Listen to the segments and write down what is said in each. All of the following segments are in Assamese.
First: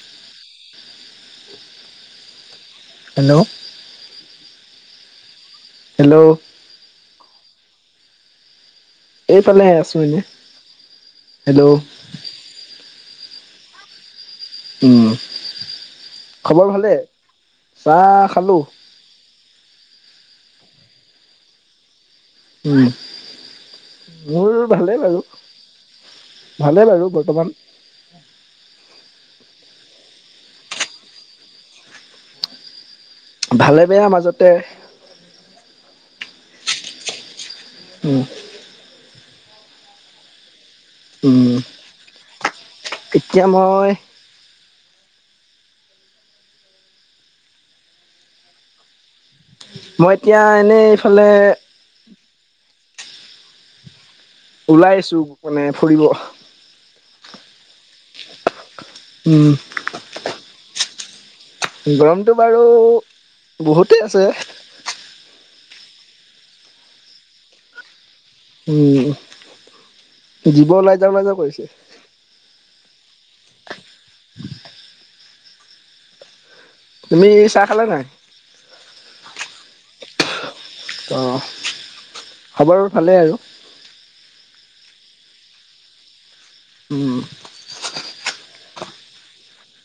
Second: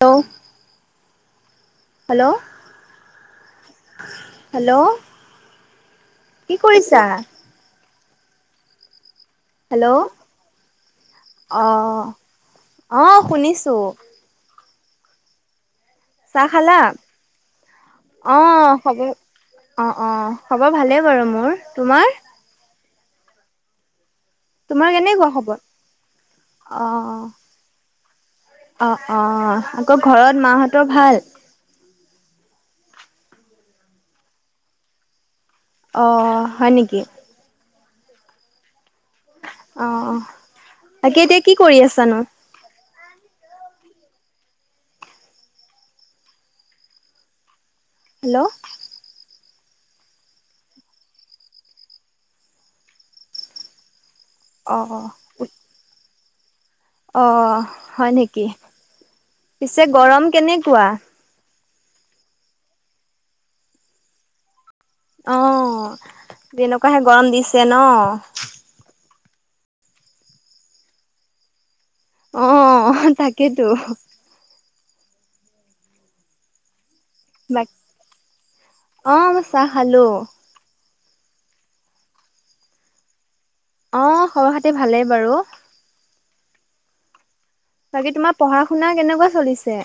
Hello hello hello hello hello কি কৰিছা? এইফালে হেল্ল' আছো এনে হেল্ল' অঁ অঁ শুনিছোঁ উম চাহ খবৰ খালা? ভালে চাহ খালো হবই অঁ অঁ খবৰ ভালেই বাৰু মোৰ তোমাৰ? উই মোৰ তোমাৰ ভালেই বাৰু কেনেকুৱা খবৰ? অ ভালেই বাৰু বৰ্তমান অ অ আকৌ ঘৰত মা হঁতৰ ভাল? ভালে বেয়া মাজতে অঁ হয় নিকি? উম অ অ তাকে উম এতিয়া কি কৰি আছানো? এতিয়া মই হেল্ল' মই এতিয়া এনে এইফালে অ অ ওলাইছো মানে ফুৰিব অ হয় নিকি? উম পিছে গৰম কেনেকুৱা? গৰমটো বাৰু বহুতে আছে অ যেনকাহে গৰম দিছে ন উম জীৱ ওলাই যাও ওলাই যাও কৰিছে অ তাকেতো [unintelligible] তুমি চাহ বাক খালা নাই? অ মই চাহ খালো ত খবৰ ভালেই আৰু অ', খবৰ খাতি ভালেই বাৰু উম। বাকী তোমাৰ পঢ়া শুনা কেনেকুৱা চলিছে?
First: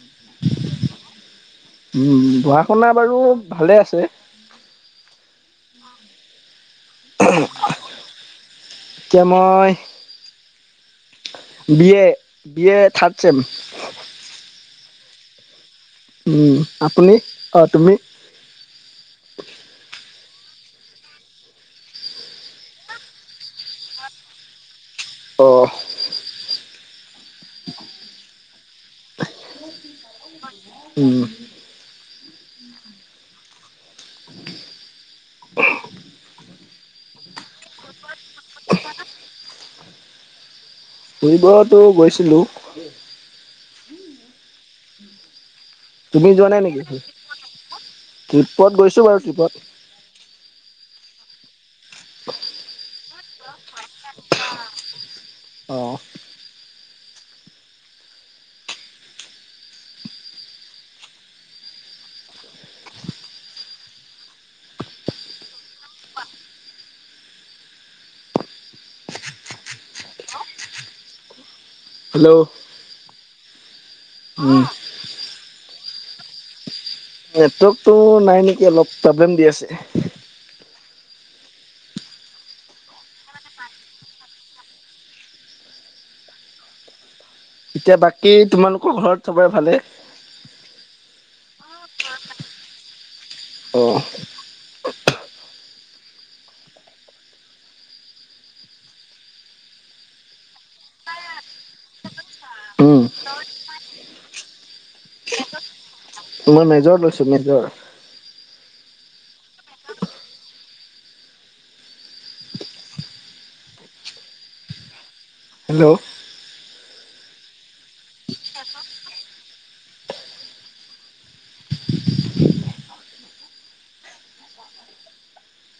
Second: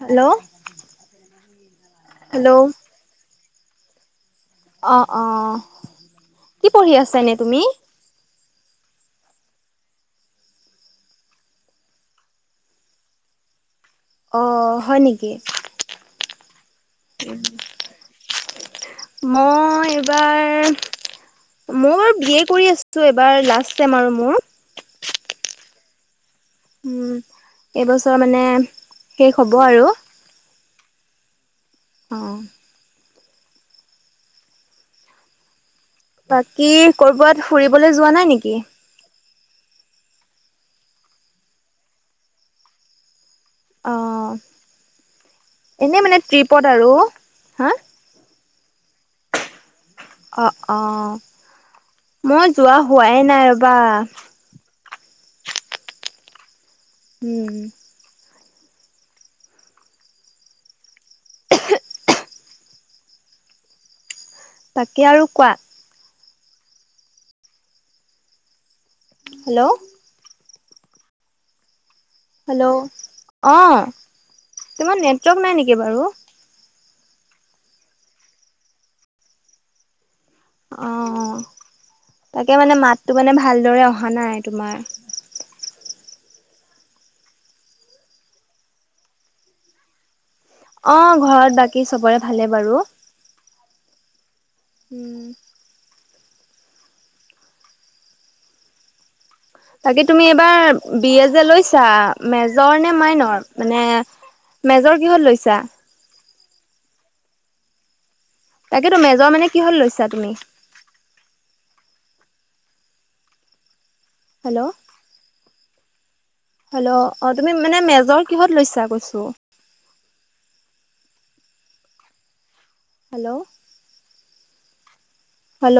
হেল্ল'। উম, পঢ়া হেল্ল' শুনা বাৰু ভালে আছে। অঁ' অঁ', কি পঢ়ি আছা এনে তুমি? এতিয়া মই, B A, B A third sem. অঁ' হয় নিকি? উম আপুনি, অ' তুমি? মই এইবাৰ। মোৰ বি এ কৰি আছো এবাৰ লাষ্ট ছেম আৰু মোৰ। অঁ'। উম, এইবছৰ মানে শেষ হ'ব আৰু। [unintelligible] উম অঁ বাকী কৰ'বাত ফুৰিবলৈ যোৱা নাই নিকি? ফুৰিবতো গৈছিলোঁ অ', এনে মানে তুমি যোৱা নাই ট্ৰিপত নেকি আৰু, হা? ট্ৰিপত গৈছোঁ বাৰু ট্ৰিপত। অ' অ', মই যোৱা হোৱাই নাই ৰ'বা। অঁ'। উম। তাকে আৰু কোৱা। হেল্ল'। হেল্ল', অ'। অ তোমাৰ নেটৱৰ্ক নাই নেকি বাৰু? নেটৱৰ্কটো নাই নেকি অলপ, প্ৰব্লেম দি আছে। অ', তাকে মানে মাতটো মানে ভালদৰে অহা নাই তোমাৰ। এতিয়া বাকী তোমালোকৰ ঘৰত চবৰে ভালে? অ' ঘৰত বাকী চবৰে ভালে বাৰু। অ'। উম। [inaudible] বাকি তুমি এইবাৰ বি এ যে লৈছা, মেজৰ নে উম মাইনৰ, মানে মেজৰ কিহত লৈছা? মই মেজৰ লৈছো মেজৰ। তাকেতো মেজৰ মানে কিহত লৈছা তুমি? হেল্ল'। হেল্ল'। হেল্ল', অ' তুমি মানে মেজৰ কিহত লৈছা কৈছোঁ। হেল্ল'। হেল্ল'।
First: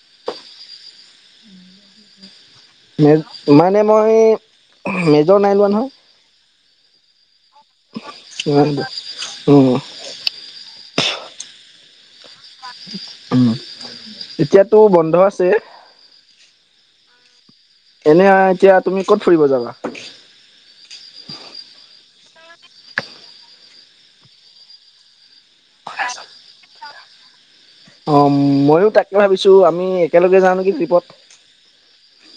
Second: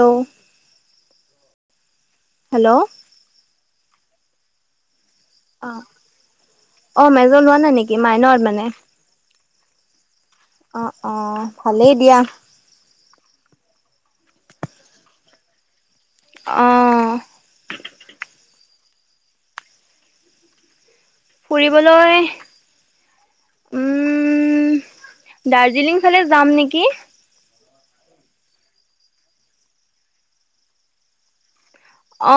হেল্ল'। মেজ মানে মই এই মেজৰ নাই লোৱা অ নহয়, অ মেজৰ লোৱা নাই নেকি মাইনৰ মানে উম। অ' অ', ভালেই দিয়া। উম, এতিয়াতো বন্ধ আছে। অ'। এনে এতিয়া তুমি ক'ত ফুৰিব যাবা? ফুৰিবলৈ উম দাৰ্জিলিং ফালে যাম নেকি? অ ময়ো তাকে ভাবিছো আমি একেলগে যাওঁ নেকি? ট্ৰিপত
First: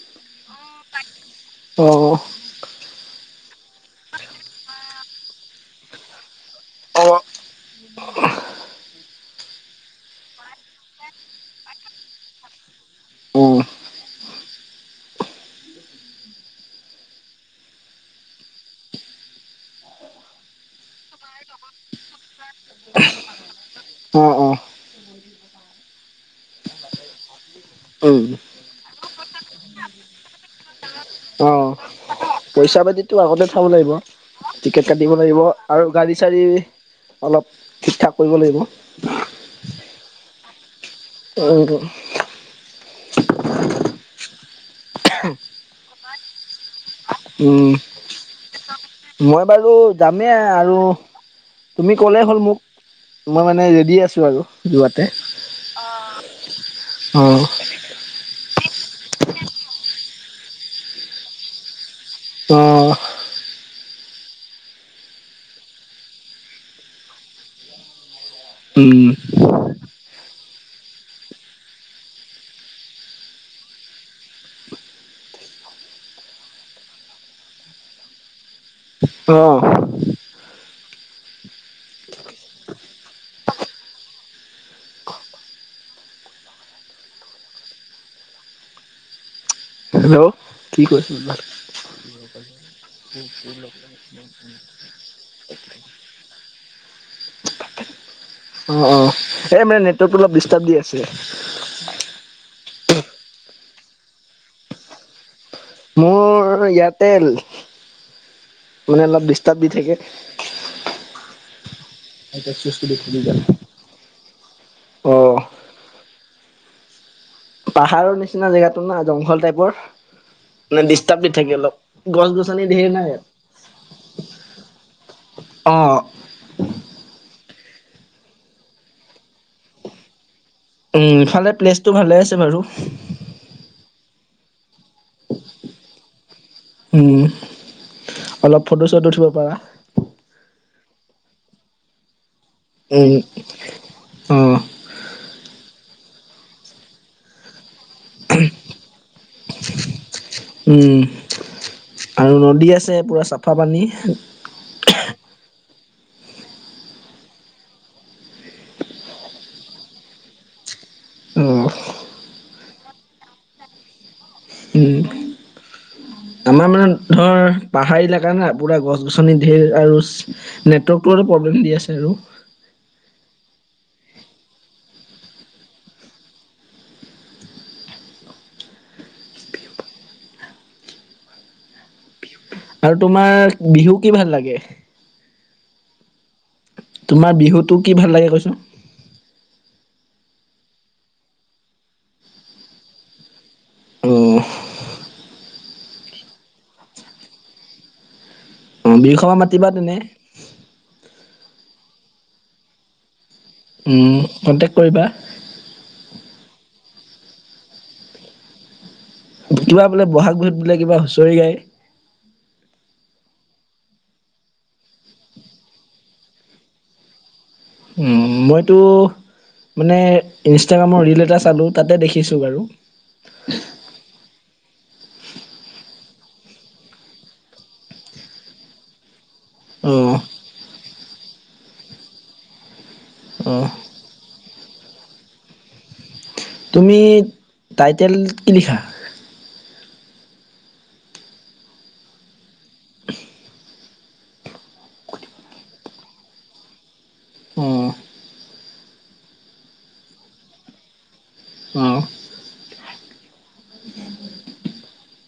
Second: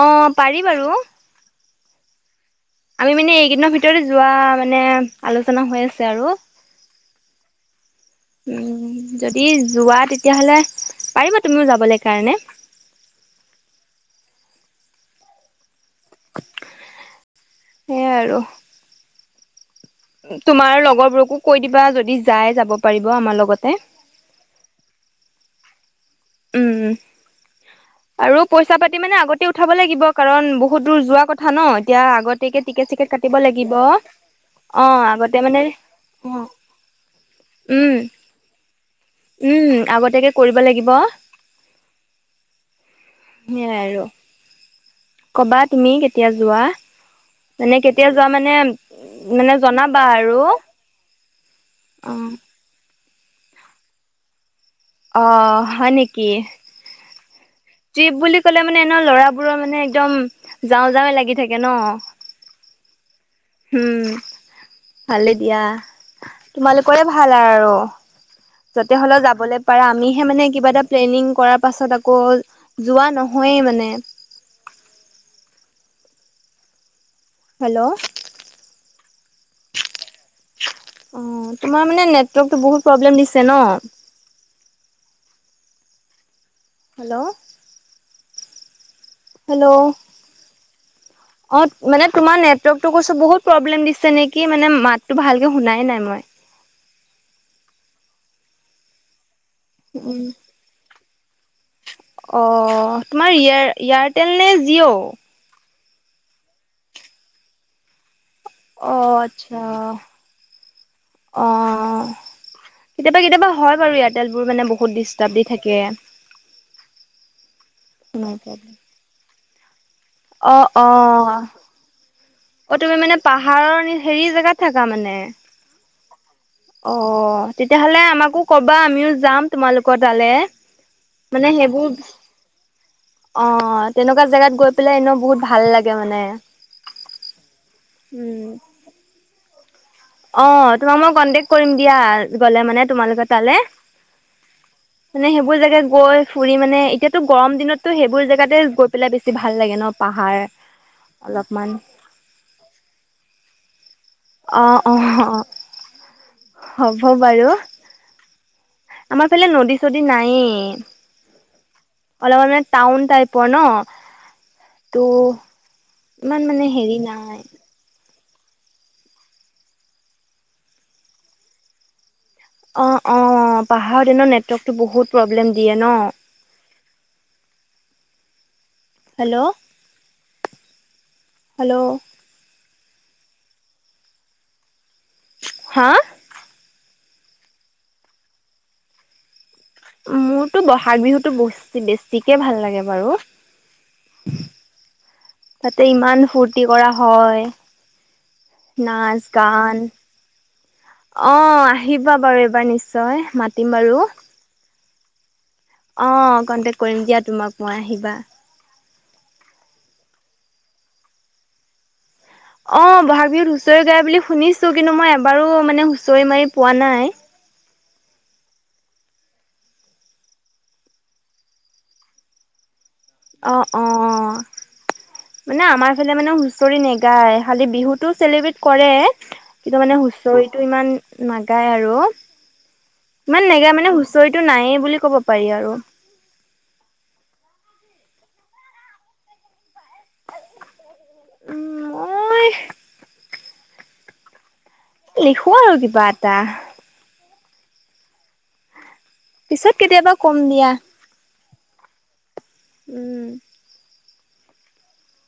অ পাৰি বাৰু। অ'হ আমি মানে এইকেইদিনৰ ভিতৰত যোৱা মানে আলোচনা হৈ আছে আৰু। উম [unintelligible] যদি যোৱা তেতিয়াহ'লে পাৰিবা তুমিও যাবলৈ কাৰণে। উম সেয়াই আৰু তোমাৰ লগৰবোৰকো কৈ দিবা যদি যাই যাব পাৰিব আমাৰ লগতে। অ অ উম উম, আৰু পইচা পইছা-পাতি মানে আগতেই উঠাব লাগিব, কাৰণ বহুত দূৰ যোৱা কথা ন! এতিয়া আগত পইচা-পাতিটো আগতে থ'ব লাগিব, টিকেট অ কাটিব আগতে লাগিব, মানে আৰু গাড়ী চাৰি অলপ উম ঠিক-ঠাক কৰিব লাগিব। উম, আগতীয়াকে কৰিব লাগিব। [unintelligible] সেয়াই আৰু। ক'বা, তুমি কেতিয়া যোৱা? উম। মানে কেতিয়া যোৱা মানে, মই মানে বাৰু জনাবা যামেই আৰু। তুমি অ ক'লেই হ'ল মোক, মই মানে ৰেডি আছো আৰু। যোৱাতে অ, হয় নেকি! অ', ট্ৰিপ বুলি ক'লে মানে, এনেও ল'ৰাবোৰৰ মানে একদম যাওঁ-যাওঁ লাগি থাকে ন! অহ! উম, ভালে দিয়া। তোমালোকৰে ভাল আৰু। য'তে উম, হ'লেও যাবলৈ পাৰা। আমিহে মানে কিবা এটা প্লেনিং কৰাৰ পাছত আকৌ যোৱা নহয়েই মানে! হেল্ল'! অহ! অ, তোমাৰ মানে নেটৱৰ্কতটো বহুত প্ৰব্লেম দিছে ন! হেল্ল'! হেল্ল'! হেল্ল' কি কৈছো অ, মানে তোমাৰ নেটৱৰ্কটো কৈছো বহুত প্ৰব্লেম দিছে নেকি! কি মানে, মাতটো ভালকে শুনাই নাই মই। অ, অ, এ, মানে নেটৱৰ্ক উম, অলপ ডিষ্টাৰ্ব দি আছে। অ, তোমাৰ এয়াৰটেল নে জিঅ'? মোৰ এয়াৰটেল, অ মানে অলপ আচ্ছা ডিষ্টাৰ্ব দি থাকে। অ, কেতিয়াবা-কেতিয়াবা হয় বাৰু এয়াৰ টেল বোৰ মানে বহুত ডিষ্টাৰ্ব অ' দি থাকে। পাহাৰৰ নিচিনা জেগাতো না, জংঘল টাইপৰ, অ মানে ডিষ্টাৰ্ব দি অ থাকে অলপ। গছ গছনি অ, ধেৰ তুমি নাই মানে ইয়াত পাহাৰৰ হেৰি জেগাত থাকা মানে? অঁ। অ, তেতিয়াহ'লে আমাকো ক'বা, আমিও যাম তোমালোকৰ তালৈ। উম, ইফালে প্লেচটো ভালে আছে বাৰু! অ, তেনেকুৱা জেগাত গৈ পেলাই, এনেও বহুত ভাল লাগে মানে। উম, উম অলপ ফটো-চটো উঠিব পাৰা। অ, তোমাক মই কন্টেক্ট কৰিম দিয়া, গ'লে মানে উম তোমালোকে তালৈ। অ' মানে সেইবোৰ জেগাত গৈ ফুৰি মানে, এতিয়াতো গৰম দিনতটো সেইবোৰ জেগাতে গৈ পেলাই বেছি বেছি ভাল লাগে ন! পাহাৰ উম, অলপমান আৰু নদী আছে, পুৰা চাফা পানী। অঁ, হ'ব বাৰু! আমাৰ ফালে নদী-চদী নায়েই। উম। অলপ মানে টাউন টাইপৰ ন! উম তো আমাৰ মানে ধৰ পাহাৰ এলেকা না, পুৰা গছ-গছনি ধেৰ আৰু নেটৱৰ্কটো অলপ প্ৰব্লেম দি আছে আৰু। অ, অ, পাহাৰত এনেও নেটৱৰ্কটো বহুত প্ৰব্লেম দিয়ে ন! হেল্ল'! হেল্ল'! আৰু তোমাৰ বিহু কি ভাল লাগে? হা? তোমাৰ বিহুটো কি ভাল লাগে কৈছো? মোৰতো বহাগ বিহুতো ব বেছিকে ভাল লাগে বাৰু। অহ। তাতে ইমান ফূৰ্তি কৰা হয়। অ নাচ বিৰখমা মাতিবা গান। তেনে অঁ আহিবা বাৰু এইবাৰ নিশ্চয়। মাত উম কণ্টেক্ট কৰিবা। অঁ কণ্টেক্ট কৰিম দিয়া তোমাক মই আহিবা। কিবা বোলে বহাগ বিহুত বোলে কিবা হুঁচৰি গায়? অ বহাগ বিহুত হুঁচৰি গায় বুলি শুনিছো। কিন্তু মই এবাৰো মানে হুঁচৰি মাৰি পোৱা নাই। উম মইতো মানে ইনষ্টাগ্ৰামৰ ৰীল এটা চালো তাতে দেখিছোঁ বাৰু। অঁ অহ। মানে আমাৰ ফালে মানে হুচৰি নাগায় খালি বিহুটো চেলিব্ৰেট কৰে। কিন্তু অ মানে হুচৰিটো ইমান নাগাই আৰু ইমান অ নাগাই মানে হু চৰিটো নায়েই বুলি ক'ব পাৰি আৰু। তুমি টাইটেল কি লিখা? উম মই লিখো আৰু কিবা এটা। অ পিছত কেতিয়াবা কম দিয়া। অঁহ। উম।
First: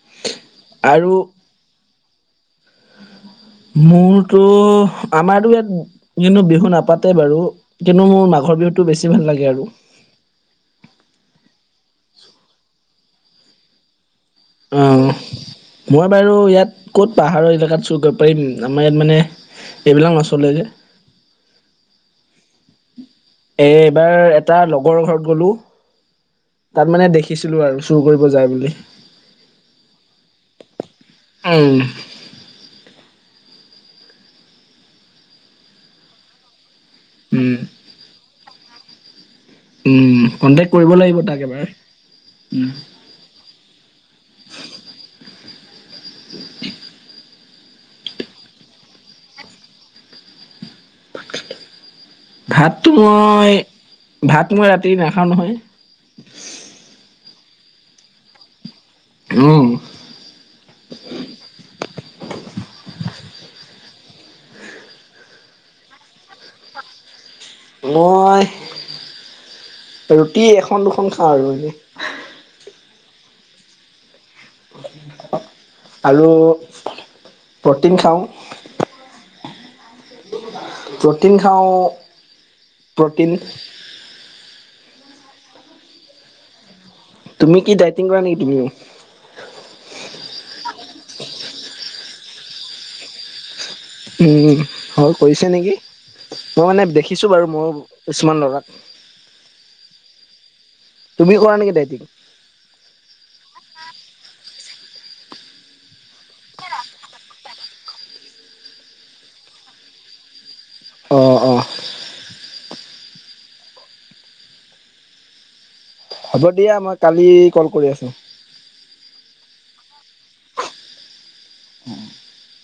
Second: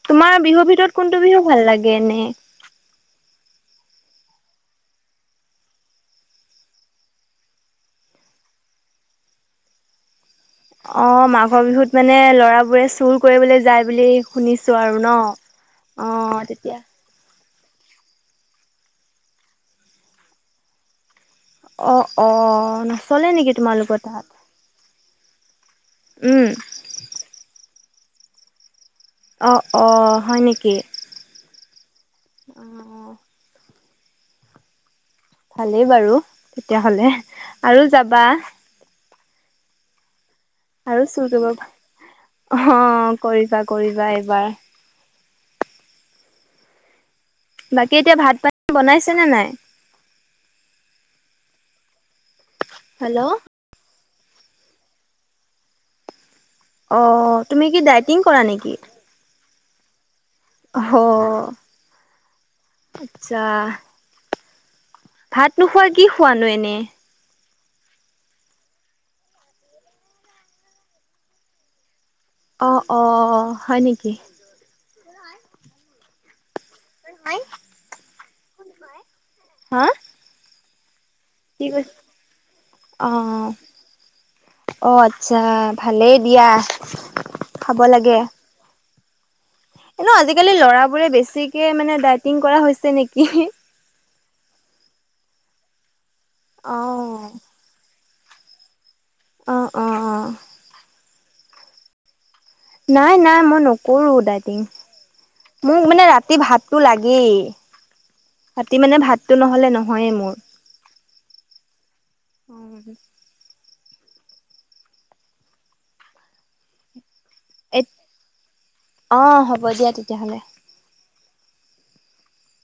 তোমাৰ বিহুৰ ভিতৰত আৰু কোনটো বিহু ভাল লাগে এনেই? মোৰতো আমাৰতো ইয়াত কিন্তু বিহু নাপাতে বাৰু কিন্তু মোৰ মাঘৰ বিহুতটো বেছি ভাল লাগে আৰু। অঁ মাঘৰ বিহুত মানে ল'ৰাবোৰে চুৰ কৰিবলৈ যায় বুলি শুনিছো অ আৰু ন। মই বাৰু অঁ ইয়াত তেতিয়া ক'ত পাহাৰৰ এলেকাত চুৰ কৰিব পাৰিম, আমাৰ ইয়াত মানে এইবিলাক নচলে যে। অ অহ। এ এইবাৰ এটা লগৰ ঘৰত গ'লো। উম। তাত মানে দেখিছিলো আৰু চুৰ কৰিব যায় বুলি। অ অ হয় নেকি? উম। অ ভালেই বাৰু তেতিয়াহ'লে উম আৰু যাবা। উম কণ্টেক্ট কৰিব আৰু লাগিব চুৰ তাক কৰিব এবাৰ। অ', কৰিবা কৰিবা এইবাৰ। বাকী এতিয়া ভাত পানী বনাইছে নে নাই? ভাতটো মই হেল্ল' ভাত মই, ভাত মই ৰাতি নাখাওঁ নহয়। অ তুমি কি ডাইটিং কৰা নেকি? অঁ অহ আচ্ছা। ভাত নোখোৱা কি খোৱানো এনেই? মই ৰুটি এখন দুখন খাওঁ আৰু এনে। অ, অ', হয় নেকি? আৰু প্ৰটিন খাওঁ। হাঁ প্ৰটিন খাওঁ, প্ৰ'টিন অ', অ' আচ্ছা, ভালেই দিয়া তুমি কি খাব ডায়েটিং কৰা নেকি তুমিও? হ'লেও আজিকালি লৰাবোৰে বেছিকে মানে ডায়েটিং কৰা হৈছে নেকি! উম, হয় কৰিছে নেকি, মই মানে অ', দেখিছো বাৰু মোৰ কিছুমান লগা অ, অ, অ' তুমি কৰা নেকি ডায়েটিং নাই, নাই, মই নকৰো ডাইটিং মোক মানে ৰাতি ভাতটো লাগেই ৰাতি মানে ভাতটো নহলে নহয়ে মোৰ অ, অ' হ'ব দিয়া মই কালি কল কৰি আছোঁ। অ, হ'ব দিয়া তেতিয়াহ'লে। [inaudible]